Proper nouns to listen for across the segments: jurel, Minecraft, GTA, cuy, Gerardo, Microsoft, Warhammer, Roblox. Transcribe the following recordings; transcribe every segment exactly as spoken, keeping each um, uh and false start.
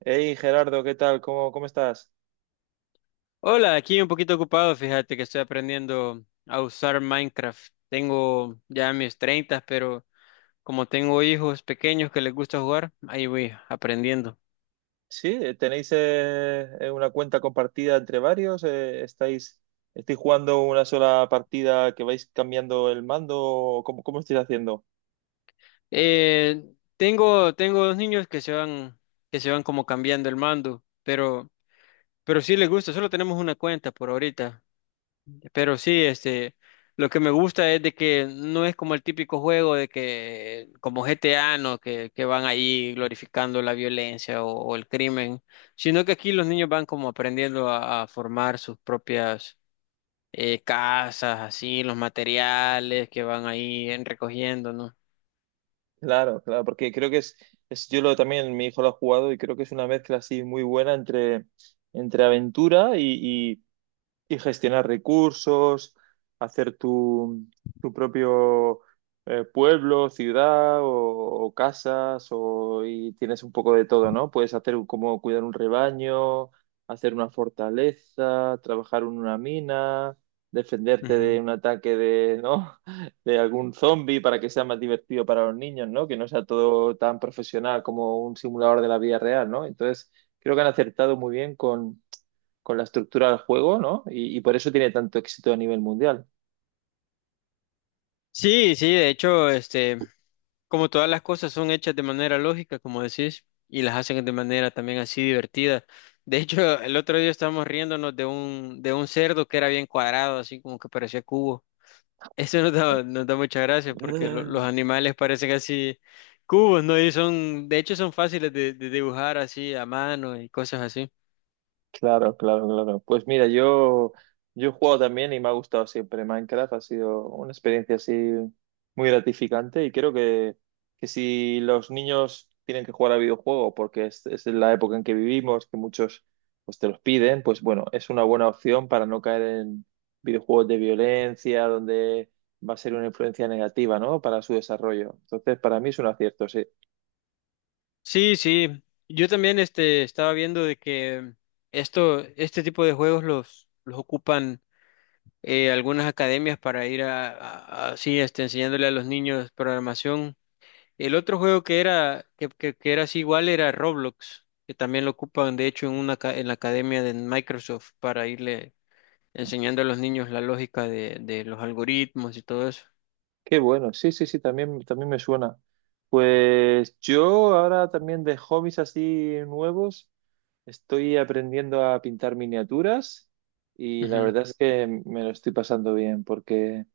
Hey Gerardo, ¿qué tal? ¿Cómo, cómo estás? Hola, aquí un poquito ocupado, fíjate que estoy aprendiendo a usar Minecraft. Tengo ya mis treinta, pero como tengo hijos pequeños que les gusta jugar, ahí voy aprendiendo. Sí, eh, tenéis eh, eh, una cuenta compartida entre varios. Eh, ¿estáis, estáis jugando una sola partida que vais cambiando el mando? ¿O ¿Cómo, cómo estáis haciendo? Eh, tengo, tengo dos niños que se van, que se van como cambiando el mando, pero, pero sí les gusta, solo tenemos una cuenta por ahorita. Pero sí, este, lo que me gusta es de que no es como el típico juego de que, como G T A, ¿no? Que, que van ahí glorificando la violencia o, o el crimen, sino que aquí los niños van como aprendiendo a, a formar sus propias eh, casas, así, los materiales que van ahí en- recogiendo, no. Claro, claro, porque creo que es, es yo lo, también mi hijo lo ha jugado y creo que es una mezcla así muy buena entre, entre aventura y, y- y gestionar recursos, hacer tu, tu propio eh, pueblo, ciudad o, o casas, o, y tienes un poco de todo, ¿no? Puedes hacer un- como cuidar un rebaño, hacer una fortaleza, trabajar en una mina, defenderte de un ataque de, ¿no? de algún zombie para que sea más divertido para los niños, ¿no? Que no sea todo tan profesional como un simulador de la vida real, ¿no? Entonces, creo que han acertado muy bien con la estructura del juego, ¿no? Y, y por eso tiene tanto éxito a nivel mundial. Sí, sí, de hecho, este, como todas las cosas son hechas de manera lógica, como decís, y las hacen de manera también así divertida. De hecho, el otro día estábamos riéndonos de un, de un cerdo que era bien cuadrado, así como que parecía cubo. Eso nos da, nos da mucha gracia porque lo- los Mm. animales parecen así cubos, ¿no? Y son, de hecho, son fáciles de, de dibujar así a mano y cosas así. Claro, claro, claro. Pues mira, yo, yo he jugado también y me ha gustado siempre Minecraft. Ha sido una experiencia así muy gratificante y creo que, que si los niños tienen que jugar a videojuegos porque es, es la época en que vivimos, que muchos pues, te los piden, pues bueno, es una buena opción para no caer en videojuegos de violencia, donde va a ser una influencia negativa, ¿no? Para su desarrollo. Entonces, para mí es un acierto, sí. Sí, sí. Yo también, este, estaba viendo de que esto, este tipo de juegos los, los ocupan eh, algunas academias para ir a, a- a- así este, enseñándole a los niños programación. El otro juego que era, que, que- que era así igual era Roblox, que también lo ocupan de hecho en una aca- en la academia de Microsoft para irle enseñando a los niños la lógica de, de los algoritmos y todo eso. Qué bueno, sí, sí, sí, también, también me suena. Pues yo ahora también de hobbies así nuevos estoy aprendiendo a pintar miniaturas y la Ujú, verdad es que me lo estoy pasando bien porque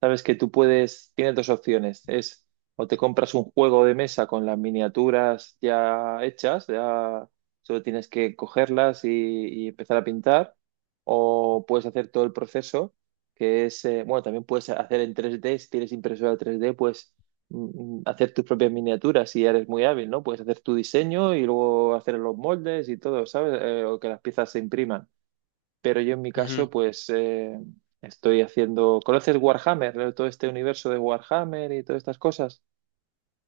sabes que tú puedes, tienes dos opciones. Es o te compras un juego de mesa con las miniaturas ya hechas, ya solo tienes que cogerlas y, y empezar a pintar, o puedes hacer todo el proceso, que es, eh, bueno, también puedes hacer en tres D, si tienes impresora tres D, pues mm, mm, hacer tus propias miniaturas si eres muy hábil, ¿no? Puedes hacer tu diseño y luego hacer los moldes y todo, ¿sabes? Eh, o que las piezas se impriman. Pero yo en mi ujú. caso, pues eh, estoy haciendo. ¿Conoces Warhammer? Todo este universo de Warhammer y todas estas cosas.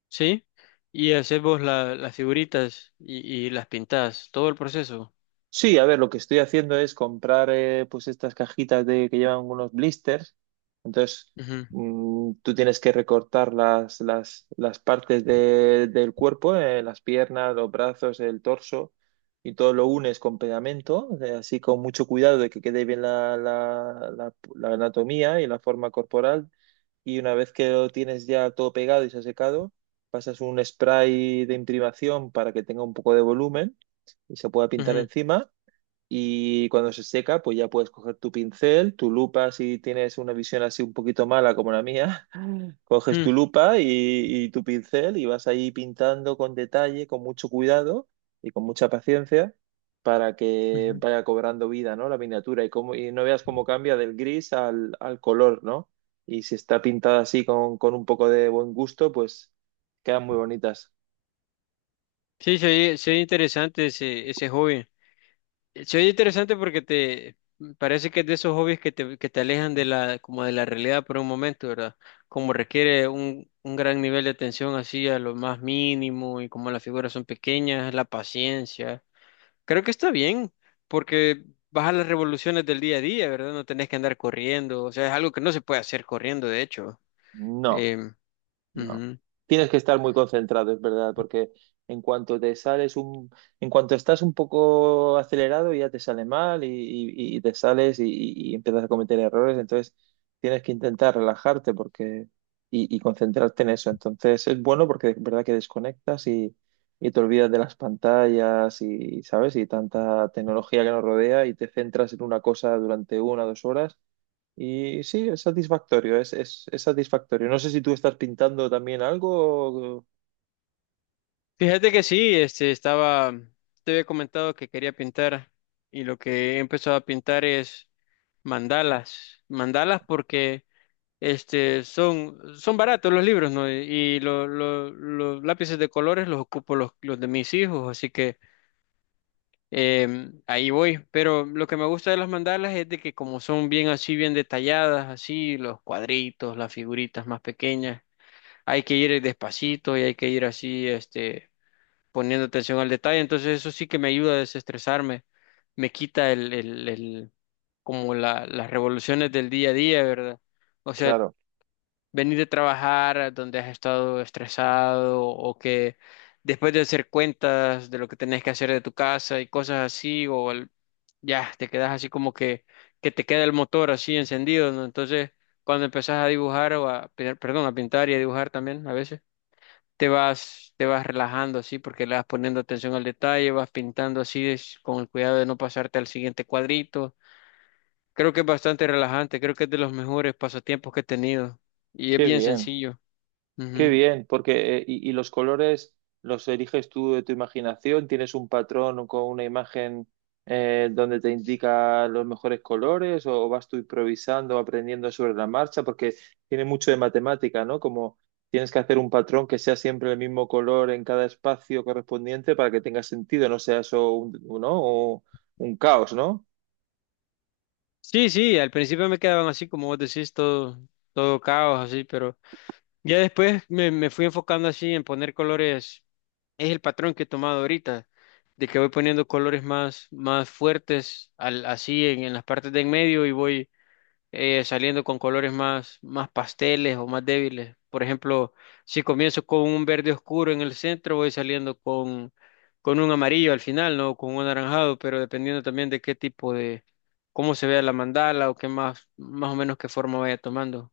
¿Sí? Y hacemos la- las figuritas y, y las pintadas, todo el proceso. Sí, a ver, lo que estoy haciendo es comprar eh, pues estas cajitas de, que llevan unos blisters. Entonces, Ujú, mm, tú tienes que recortar las, las, las partes de- del cuerpo, eh, las piernas, los brazos, el torso, y todo lo unes con pegamento, eh, así con mucho cuidado de que quede bien la, la, la, la anatomía y la forma corporal. Y una vez que lo tienes ya todo pegado y se ha secado, pasas un spray de imprimación para que tenga un poco de volumen y se pueda pintar ujú, encima y cuando se seca, pues ya puedes coger tu pincel, tu lupa, si tienes una visión así un poquito mala como la mía, coges ujú, tu lupa y, y tu pincel y vas ahí pintando con detalle, con mucho cuidado y con mucha paciencia para que ujú. vaya cobrando vida, ¿no? La miniatura y, cómo- y no veas cómo cambia del gris al, al color, ¿no? Y si está pintada así con, con un poco de buen gusto, pues quedan muy bonitas. Sí, se oye interesante ese, ese hobby. Eh, Se oye interesante porque te mm, parece que es de esos hobbies que te, que te alejan de la, como de la realidad por un momento, ¿verdad? Como requiere un, un gran nivel de atención así a lo más mínimo y como las figuras son pequeñas, la paciencia. Creo que está bien porque baja las revoluciones del día a día, ¿verdad? No tenés que andar corriendo, o sea, es algo que no se puede hacer corriendo, de hecho. No. Em, No. ujú. Tienes que estar muy concentrado, es verdad, porque en cuanto te sales un, en cuanto estás un poco acelerado, ya te sale mal y, y- y te sales y, y- y empiezas a cometer errores. Entonces tienes que intentar relajarte porque y, y concentrarte en eso. Entonces es bueno porque es verdad que desconectas y, y te olvidas de las pantallas y, ¿sabes? Y tanta tecnología que nos rodea y te centras en una cosa durante una o dos horas y sí, es satisfactorio, es, es, es satisfactorio. No sé si tú estás pintando también algo. O- Fíjate que sí, este estaba, te había comentado que quería pintar y lo que he empezado a pintar es mandalas, mandalas porque este son son baratos los libros, ¿no? Y lo- lo- los lápices de colores los ocupo los, los de mis hijos, así que em, ahí voy. Pero lo que me gusta de las mandalas es de que como son bien así, bien detalladas, así los cuadritos, las figuritas más pequeñas, hay que ir despacito y hay que ir así, este poniendo atención al detalle, entonces eso sí que me ayuda a desestresarme, me quita el, el, el como la, las revoluciones del día a día, ¿verdad? O sea, Claro, venir de trabajar donde has estado estresado o que después de hacer cuentas de lo que tenés que hacer de tu casa y cosas así, o el- ya te quedas así como que, que te queda el motor así encendido, ¿no? Entonces, cuando empezás a dibujar o a, pe- perdón, a pintar y a dibujar también a veces te vas, te vas relajando así porque le vas poniendo atención al detalle, vas pintando así es- con el cuidado de no pasarte al siguiente cuadrito. Creo que es bastante relajante, creo que es de los mejores pasatiempos que he tenido y es qué bien bien, sencillo. qué Ujú. bien, porque eh, y, y los colores los eliges tú de tu imaginación, tienes un patrón con una imagen eh, donde te indica los mejores colores o vas tú improvisando, aprendiendo sobre la marcha, porque tiene mucho de matemática, ¿no? Como tienes que hacer un patrón que sea siempre el mismo color en cada espacio correspondiente para que tenga sentido, no sea eso un, ¿no? O un caos, ¿no? Sí, sí, al principio me quedaban así como vos decís, todo, todo caos así, pero ya después me, me fui enfocando así en poner colores. Es el patrón que he tomado ahorita, de que voy poniendo colores más, más fuertes al, así en, en las partes de en medio y voy eh, saliendo con colores más, más pasteles o más débiles. Por ejemplo, si comienzo con un verde oscuro en el centro, voy saliendo con, con un amarillo al final, ¿no? Con un anaranjado, pero dependiendo también de qué tipo de, cómo se vea la mandala o qué más, más o menos qué forma vaya tomando.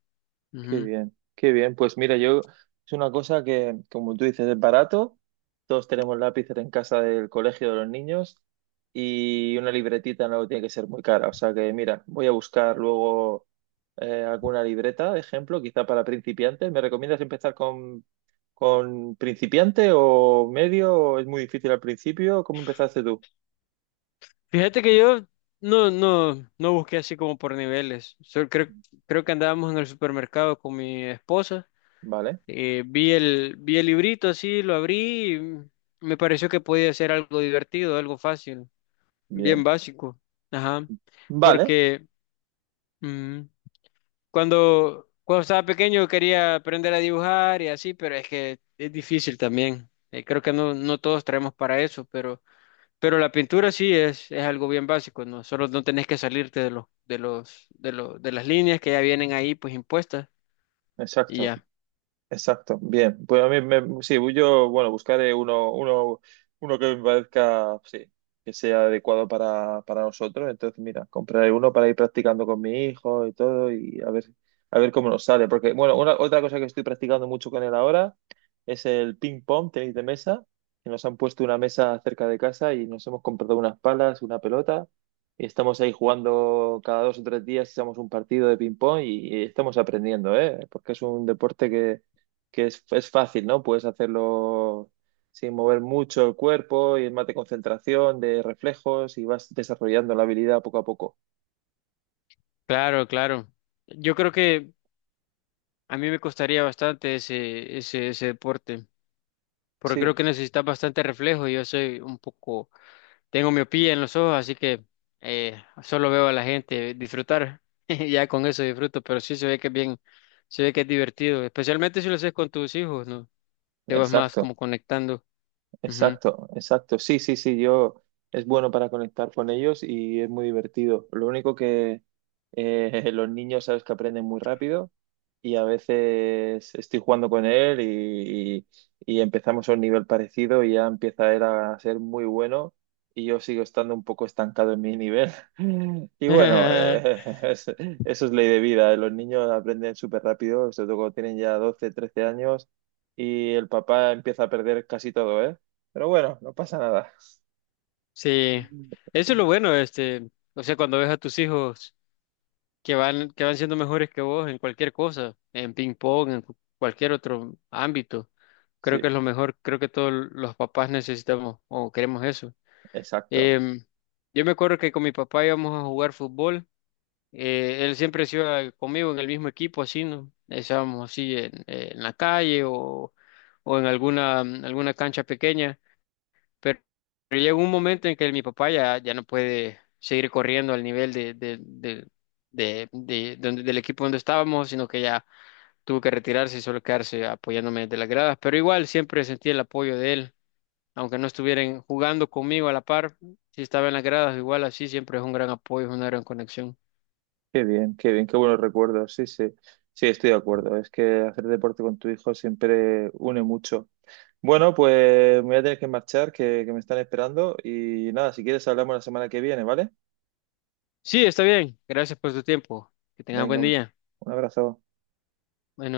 Qué Ujú. bien, qué bien. Pues mira, yo es una cosa que, como tú dices, es barato. Todos tenemos lápices en casa del colegio de los niños y una libretita no tiene que ser muy cara. O sea que mira, voy a buscar luego eh, alguna libreta, de ejemplo, quizá para principiantes. ¿Me recomiendas empezar con, con principiante o medio? ¿O ¿Es muy difícil al principio? ¿Cómo empezaste tú? Fíjate que yo no, no, no busqué así como por niveles. Solo creo, creo que andábamos en el supermercado con mi esposa. Vale, Eh, vi el, vi el librito así, lo abrí y me pareció que podía ser algo divertido, algo fácil, bien bien. básico. Ajá. Vale, Porque mm, cuando, cuando estaba pequeño quería aprender a dibujar y así, pero es que es difícil también. Eh, creo que no, no todos traemos para eso, pero, pero la pintura sí es, es algo bien básico, ¿no? Solo no tenés que salirte de los, de los, de los, de las líneas que ya vienen ahí pues impuestas y exacto. ya. Exacto, bien. Pues a mí me, sí, yo, bueno, buscaré uno, uno, uno que me parezca, sí, que sea adecuado para, para nosotros. Entonces, mira, compraré uno para ir practicando con mi hijo y todo y a ver, a ver cómo nos sale. Porque, bueno, una, otra cosa que estoy practicando mucho con él ahora es el ping pong, tenis de mesa, que nos han puesto una mesa cerca de casa y nos hemos comprado unas palas, una pelota. Y estamos ahí jugando cada dos o tres días, echamos un partido de ping pong y, y estamos aprendiendo, ¿eh? Porque es un deporte que, que es, es fácil, ¿no? Puedes hacerlo sin mover mucho el cuerpo y es más de concentración, de reflejos y vas desarrollando la habilidad poco a poco. Claro, claro. Yo creo que a mí me costaría bastante ese, ese, ese deporte, porque Sí, creo que necesitas bastante reflejo. Yo soy un poco, tengo miopía en los ojos, así que eh, solo veo a la gente disfrutar. Ya con eso disfruto, pero sí se ve que es bien, se ve que es divertido, especialmente si lo haces con tus hijos, ¿no? Te vas más exacto. como conectando. Ujú. Exacto, exacto. Sí, sí, sí, yo es bueno para conectar con ellos y es muy divertido. Lo único que eh, los niños sabes que aprenden muy rápido y a veces estoy jugando con él y, y y empezamos a un nivel parecido y ya empieza él a ser muy bueno y yo sigo estando un poco estancado en mi nivel. Y bueno, eh, es- eso es ley de vida. Eh. Los niños aprenden súper rápido, sobre todo cuando tienen ya doce, trece años y el papá empieza a perder casi todo, eh. Pero bueno, no pasa nada. Sí, eso es lo bueno, este, o sea, cuando ves a tus hijos que van, que van siendo mejores que vos en cualquier cosa, en ping pong, en cu- cualquier otro ámbito. Creo que Sí, es lo mejor, creo que todos los papás necesitamos o queremos eso. exacto. Em, yo me acuerdo que con mi papá íbamos a jugar fútbol, eh, él siempre se iba conmigo en el mismo equipo, así, ¿no? Estábamos así en, en la calle o, o en alguna, alguna cancha pequeña. Pero, pero llega un momento en que mi papá ya, ya no puede seguir corriendo al nivel de, de, de, de, de- donde- del equipo donde estábamos, sino que ya tuvo que retirarse y solo quedarse apoyándome desde las gradas. Pero igual siempre sentí el apoyo de él, aunque no estuvieran jugando conmigo a la par, si estaba en las gradas, igual así siempre es un gran apoyo, es una gran conexión. Qué bien, qué bien, qué buenos recuerdos. Sí, sí, sí, estoy de acuerdo. Es que hacer deporte con tu hijo siempre une mucho. Bueno, pues me voy a tener que marchar, que, que me están esperando. Y nada, si quieres hablamos la semana que viene, ¿vale? Sí, está bien. Gracias por tu tiempo. Que tengas Venga, buen un día. un abrazo. Buenas.